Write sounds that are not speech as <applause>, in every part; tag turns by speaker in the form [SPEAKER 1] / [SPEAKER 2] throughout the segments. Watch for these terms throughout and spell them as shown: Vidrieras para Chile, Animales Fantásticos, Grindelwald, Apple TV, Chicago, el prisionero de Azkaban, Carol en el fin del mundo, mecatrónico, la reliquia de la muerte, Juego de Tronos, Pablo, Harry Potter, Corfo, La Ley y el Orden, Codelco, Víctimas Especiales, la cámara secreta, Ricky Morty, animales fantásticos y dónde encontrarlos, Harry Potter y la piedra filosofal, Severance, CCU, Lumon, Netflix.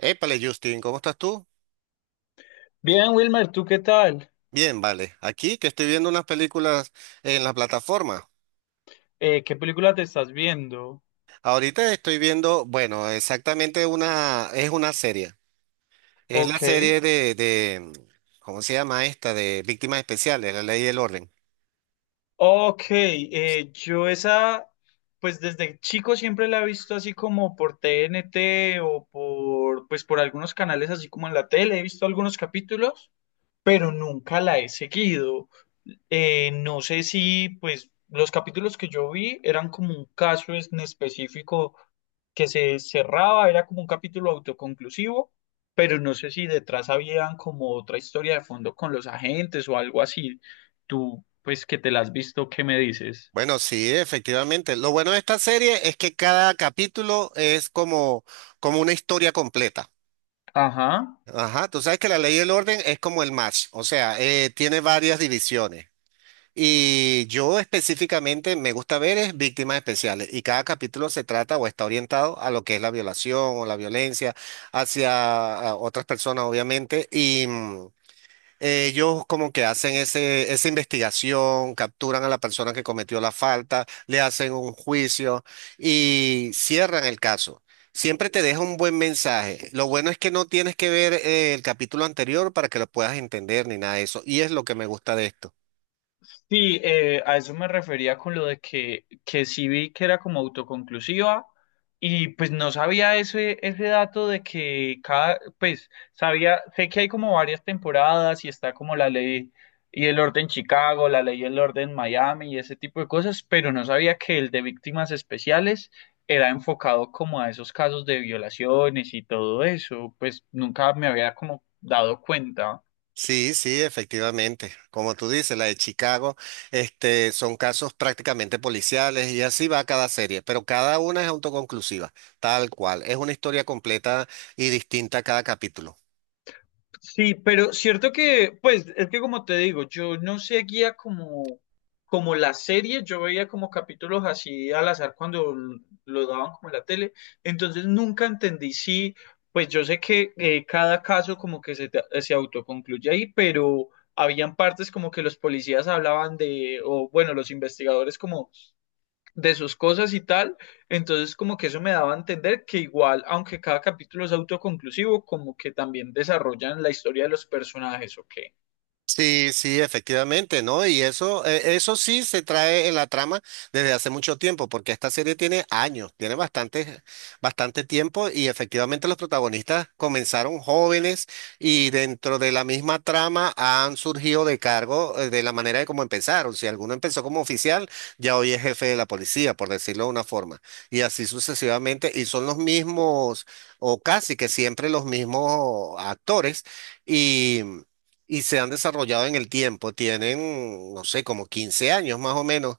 [SPEAKER 1] Épale, Justin, ¿cómo estás tú?
[SPEAKER 2] Bien, Wilmer, ¿tú qué tal?
[SPEAKER 1] Bien, vale. Aquí que estoy viendo unas películas en la plataforma.
[SPEAKER 2] ¿Qué película te estás viendo?
[SPEAKER 1] Ahorita estoy viendo, bueno, exactamente una, es una serie. Es la
[SPEAKER 2] Ok.
[SPEAKER 1] serie de, ¿cómo se llama esta? De Víctimas Especiales, La Ley y el Orden.
[SPEAKER 2] Ok, yo esa, pues desde chico siempre la he visto así como por TNT o por, pues por algunos canales así como en la tele, he visto algunos capítulos, pero nunca la he seguido. No sé si, pues, los capítulos que yo vi eran como un caso en específico que se cerraba, era como un capítulo autoconclusivo, pero no sé si detrás habían como otra historia de fondo con los agentes o algo así. Tú, pues, que te la has visto, ¿qué me dices?
[SPEAKER 1] Bueno, sí, efectivamente. Lo bueno de esta serie es que cada capítulo es como una historia completa.
[SPEAKER 2] Ajá.
[SPEAKER 1] Ajá, tú sabes que La Ley y el Orden es como el match, o sea, tiene varias divisiones. Y yo específicamente me gusta ver es víctimas especiales y cada capítulo se trata o está orientado a lo que es la violación o la violencia hacia a otras personas, obviamente. Y ellos como que hacen esa investigación, capturan a la persona que cometió la falta, le hacen un juicio y cierran el caso. Siempre te deja un buen mensaje. Lo bueno es que no tienes que ver el capítulo anterior para que lo puedas entender ni nada de eso. Y es lo que me gusta de esto.
[SPEAKER 2] Sí, a eso me refería con lo de que sí vi que era como autoconclusiva, y pues no sabía ese dato de que cada, pues sabía, sé que hay como varias temporadas y está como la ley y el orden Chicago, la ley y el orden Miami y ese tipo de cosas, pero no sabía que el de víctimas especiales era enfocado como a esos casos de violaciones y todo eso, pues nunca me había como dado cuenta.
[SPEAKER 1] Sí, sí, efectivamente. Como tú dices, la de Chicago, este, son casos prácticamente policiales y así va cada serie, pero cada una es autoconclusiva, tal cual. Es una historia completa y distinta cada capítulo.
[SPEAKER 2] Sí, pero cierto que, pues, es que como te digo, yo no seguía como, como la serie, yo veía como capítulos así al azar cuando lo daban como en la tele, entonces nunca entendí si, pues yo sé que cada caso como que se, se autoconcluye ahí, pero habían partes como que los policías hablaban de, o bueno, los investigadores como de sus cosas y tal. Entonces, como que eso me daba a entender que igual, aunque cada capítulo es autoconclusivo, como que también desarrollan la historia de los personajes, ¿ok?
[SPEAKER 1] Sí, sí, efectivamente, ¿no? Y eso, eso sí se trae en la trama desde hace mucho tiempo, porque esta serie tiene años, tiene bastante tiempo y efectivamente los protagonistas comenzaron jóvenes y dentro de la misma trama han surgido de cargo de la manera de cómo empezaron. Si alguno empezó como oficial, ya hoy es jefe de la policía, por decirlo de una forma, y así sucesivamente, y son los mismos o casi que siempre los mismos actores y y se han desarrollado en el tiempo. Tienen, no sé, como 15 años más o menos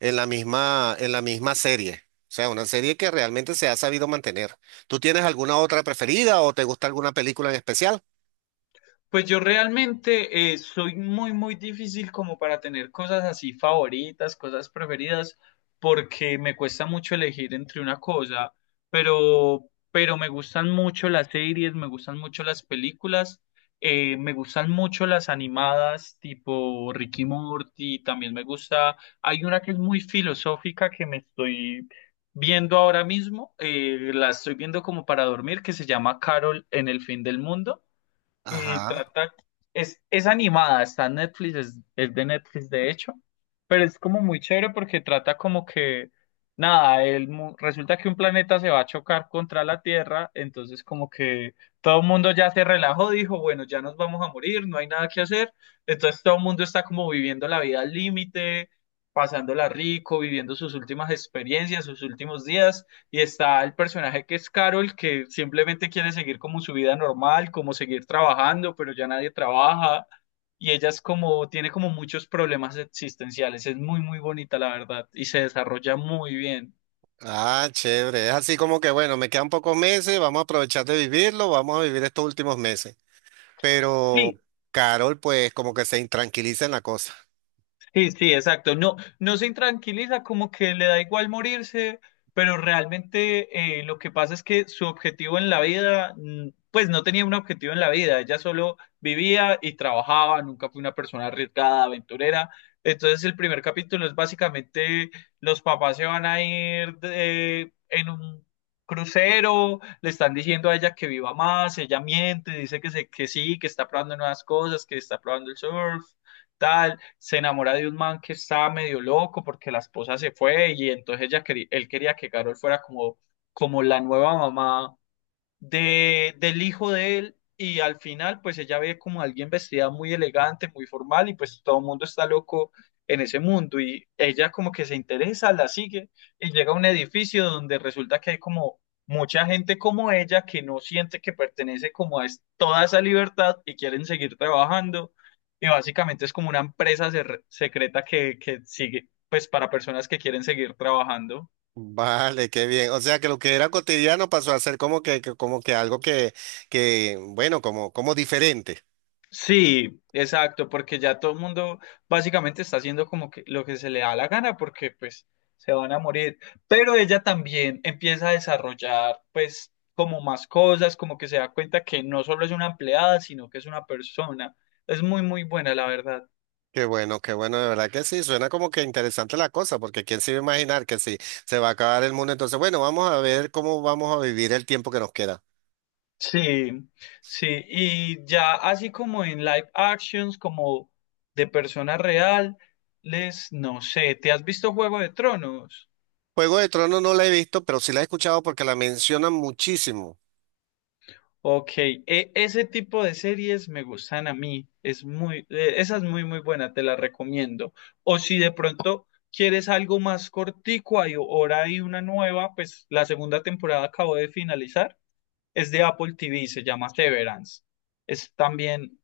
[SPEAKER 1] en la en la misma serie. O sea, una serie que realmente se ha sabido mantener. ¿Tú tienes alguna otra preferida o te gusta alguna película en especial?
[SPEAKER 2] Pues yo realmente soy muy, muy difícil como para tener cosas así favoritas, cosas preferidas, porque me cuesta mucho elegir entre una cosa, pero me gustan mucho las series, me gustan mucho las películas, me gustan mucho las animadas tipo Ricky Morty, también me gusta, hay una que es muy filosófica que me estoy viendo ahora mismo, la estoy viendo como para dormir, que se llama Carol en el fin del mundo. Y
[SPEAKER 1] Ajá.
[SPEAKER 2] trata, es animada, está en Netflix, es de Netflix de hecho, pero es como muy chévere porque trata como que, nada, el, resulta que un planeta se va a chocar contra la Tierra, entonces como que todo el mundo ya se relajó, dijo, bueno, ya nos vamos a morir, no hay nada que hacer, entonces todo el mundo está como viviendo la vida al límite, pasándola rico, viviendo sus últimas experiencias, sus últimos días. Y está el personaje que es Carol, que simplemente quiere seguir como su vida normal, como seguir trabajando, pero ya nadie trabaja. Y ella es como, tiene como muchos problemas existenciales. Es muy, muy bonita, la verdad. Y se desarrolla muy bien.
[SPEAKER 1] Ah, chévere. Es así como que, bueno, me quedan pocos meses, vamos a aprovechar de vivirlo, vamos a vivir estos últimos meses. Pero
[SPEAKER 2] Sí.
[SPEAKER 1] Carol, pues, como que se intranquiliza en la cosa.
[SPEAKER 2] Sí, sí, exacto. No, no se intranquiliza, como que le da igual morirse, pero realmente lo que pasa es que su objetivo en la vida, pues no tenía un objetivo en la vida, ella solo vivía y trabajaba, nunca fue una persona arriesgada, aventurera. Entonces el primer capítulo es básicamente los papás se van a en un crucero, le están diciendo a ella que viva más, ella miente, dice que, se, que sí, que está probando nuevas cosas, que está probando el surf, tal se enamora de un man que estaba medio loco porque la esposa se fue y entonces ella quería, él quería que Carol fuera como, como la nueva mamá de, del hijo de él, y al final pues ella ve como alguien vestida muy elegante, muy formal, y pues todo el mundo está loco en ese mundo y ella como que se interesa, la sigue y llega a un edificio donde resulta que hay como mucha gente como ella que no siente que pertenece como a toda esa libertad y quieren seguir trabajando, y básicamente es como una empresa secreta que sigue pues para personas que quieren seguir trabajando.
[SPEAKER 1] Vale, qué bien. O sea que lo que era cotidiano pasó a ser como como que algo bueno, como diferente.
[SPEAKER 2] Sí, exacto, porque ya todo el mundo básicamente está haciendo como que lo que se le da la gana porque pues se van a morir. Pero ella también empieza a desarrollar pues como más cosas, como que se da cuenta que no solo es una empleada, sino que es una persona. Es muy, muy buena, la verdad.
[SPEAKER 1] Qué bueno, de verdad que sí, suena como que interesante la cosa, porque quién se iba a imaginar que si se va a acabar el mundo, entonces, bueno, vamos a ver cómo vamos a vivir el tiempo que nos queda.
[SPEAKER 2] Sí, sí, y ya así como en live actions, como de persona real, les, no sé, ¿te has visto Juego de Tronos?
[SPEAKER 1] Juego de Tronos no la he visto, pero sí la he escuchado porque la mencionan muchísimo.
[SPEAKER 2] Ok, ese tipo de series me gustan a mí, es muy, esa es muy muy buena, te la recomiendo. O si de pronto quieres algo más cortico, hay, ahora hay una nueva, pues la segunda temporada acabo de finalizar, es de Apple TV, se llama Severance. Es también,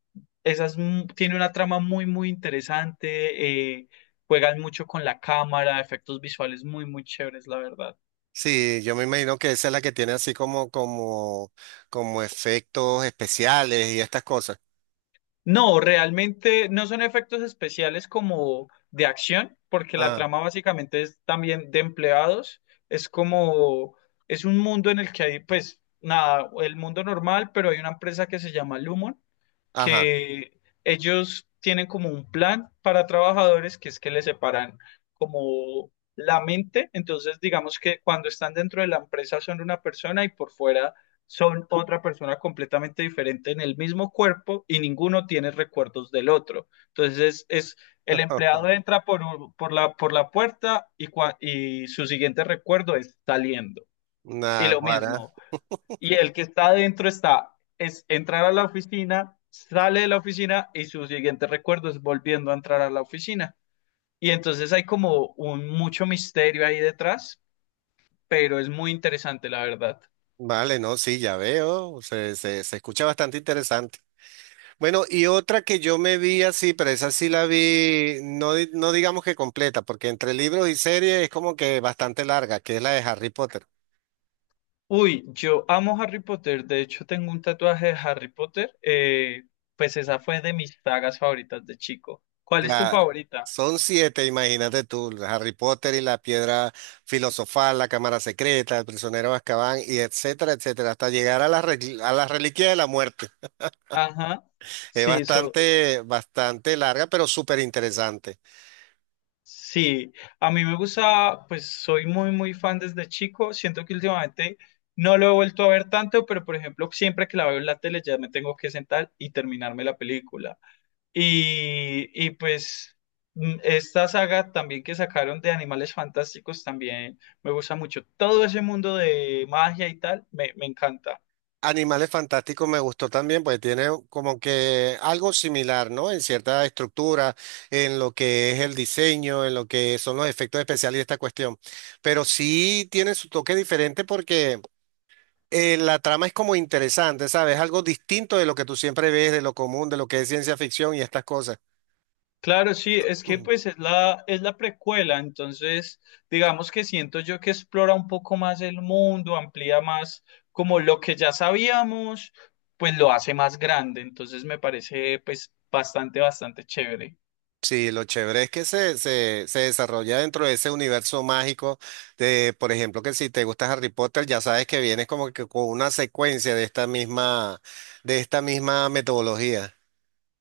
[SPEAKER 2] esa es tiene una trama muy muy interesante, juegan mucho con la cámara, efectos visuales muy muy chéveres, la verdad.
[SPEAKER 1] Sí, yo me imagino que esa es la que tiene así como efectos especiales y estas cosas.
[SPEAKER 2] No, realmente no son efectos especiales como de acción, porque la
[SPEAKER 1] Ah,
[SPEAKER 2] trama básicamente es también de empleados. Es como, es un mundo en el que hay, pues, nada, el mundo normal, pero hay una empresa que se llama Lumon,
[SPEAKER 1] ajá.
[SPEAKER 2] que ellos tienen como un plan para trabajadores que es que les separan como la mente, entonces digamos que cuando están dentro de la empresa son una persona y por fuera son otra persona completamente diferente en el mismo cuerpo y ninguno tiene recuerdos del otro. Entonces es, el empleado
[SPEAKER 1] <laughs>
[SPEAKER 2] entra por, por la puerta, y, y su siguiente recuerdo es saliendo. Y lo
[SPEAKER 1] Naguará.
[SPEAKER 2] mismo. Y el que está adentro está, es entrar a la oficina, sale de la oficina y su siguiente recuerdo es volviendo a entrar a la oficina. Y entonces hay como un mucho misterio ahí detrás, pero es muy interesante, la verdad.
[SPEAKER 1] Vale, no, sí, ya veo, se escucha bastante interesante. Bueno, y otra que yo me vi así, pero esa sí la vi, no, no digamos que completa, porque entre libros y series es como que bastante larga, que es la de Harry Potter.
[SPEAKER 2] Uy, yo amo Harry Potter, de hecho tengo un tatuaje de Harry Potter, pues esa fue de mis sagas favoritas de chico. ¿Cuál es tu
[SPEAKER 1] Claro,
[SPEAKER 2] favorita?
[SPEAKER 1] son 7, imagínate tú, Harry Potter y la piedra filosofal, la cámara secreta, el prisionero de Azkaban, y etcétera, etcétera, hasta llegar a la, a la reliquia de la muerte.
[SPEAKER 2] Ajá,
[SPEAKER 1] Es
[SPEAKER 2] sí, so-
[SPEAKER 1] bastante larga, pero súper interesante.
[SPEAKER 2] Sí, a mí me gusta, pues soy muy, muy fan desde chico. Siento que últimamente no lo he vuelto a ver tanto, pero por ejemplo, siempre que la veo en la tele ya me tengo que sentar y terminarme la película. Y pues esta saga también que sacaron de Animales Fantásticos también me gusta mucho. Todo ese mundo de magia y tal me, me encanta.
[SPEAKER 1] Animales Fantásticos me gustó también, pues tiene como que algo similar, ¿no? En cierta estructura, en lo que es el diseño, en lo que son los efectos especiales y esta cuestión. Pero sí tiene su toque diferente porque la trama es como interesante, ¿sabes? Algo distinto de lo que tú siempre ves, de lo común, de lo que es ciencia ficción y estas cosas.
[SPEAKER 2] Claro, sí, es que pues es la precuela, entonces digamos que siento yo que explora un poco más el mundo, amplía más como lo que ya sabíamos, pues lo hace más grande, entonces me parece pues bastante, bastante chévere.
[SPEAKER 1] Sí, lo chévere es que se desarrolla dentro de ese universo mágico de, por ejemplo, que si te gusta Harry Potter, ya sabes que vienes como que con una secuencia de esta misma metodología.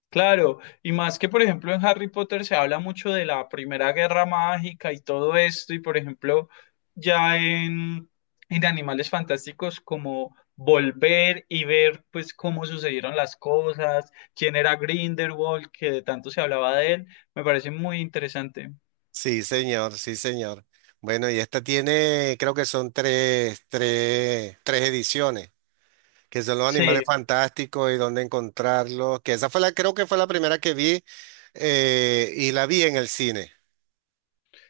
[SPEAKER 2] Claro, y más que por ejemplo en Harry Potter se habla mucho de la Primera Guerra Mágica y todo esto, y por ejemplo ya en Animales Fantásticos como volver y ver pues cómo sucedieron las cosas, quién era Grindelwald, que de tanto se hablaba de él, me parece muy interesante.
[SPEAKER 1] Sí, señor, sí, señor. Bueno, y esta tiene, creo que son 3 ediciones, que son los animales
[SPEAKER 2] Sí.
[SPEAKER 1] fantásticos y dónde encontrarlos, que esa fue la, creo que fue la primera que vi y la vi en el cine.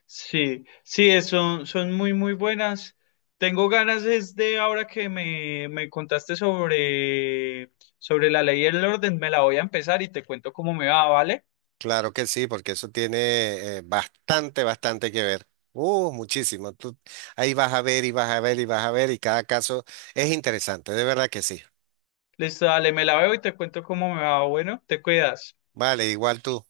[SPEAKER 2] Sí, sí, son, son muy, muy buenas. Tengo ganas es de ahora que me contaste sobre, sobre la ley y el orden, me la voy a empezar y te cuento cómo me va, ¿vale?
[SPEAKER 1] Claro que sí, porque eso tiene bastante, bastante que ver. Muchísimo. Tú ahí vas a ver y vas a ver y vas a ver y cada caso es interesante, de verdad que sí.
[SPEAKER 2] Listo, dale, me la veo y te cuento cómo me va. Bueno, te cuidas.
[SPEAKER 1] Vale, igual tú.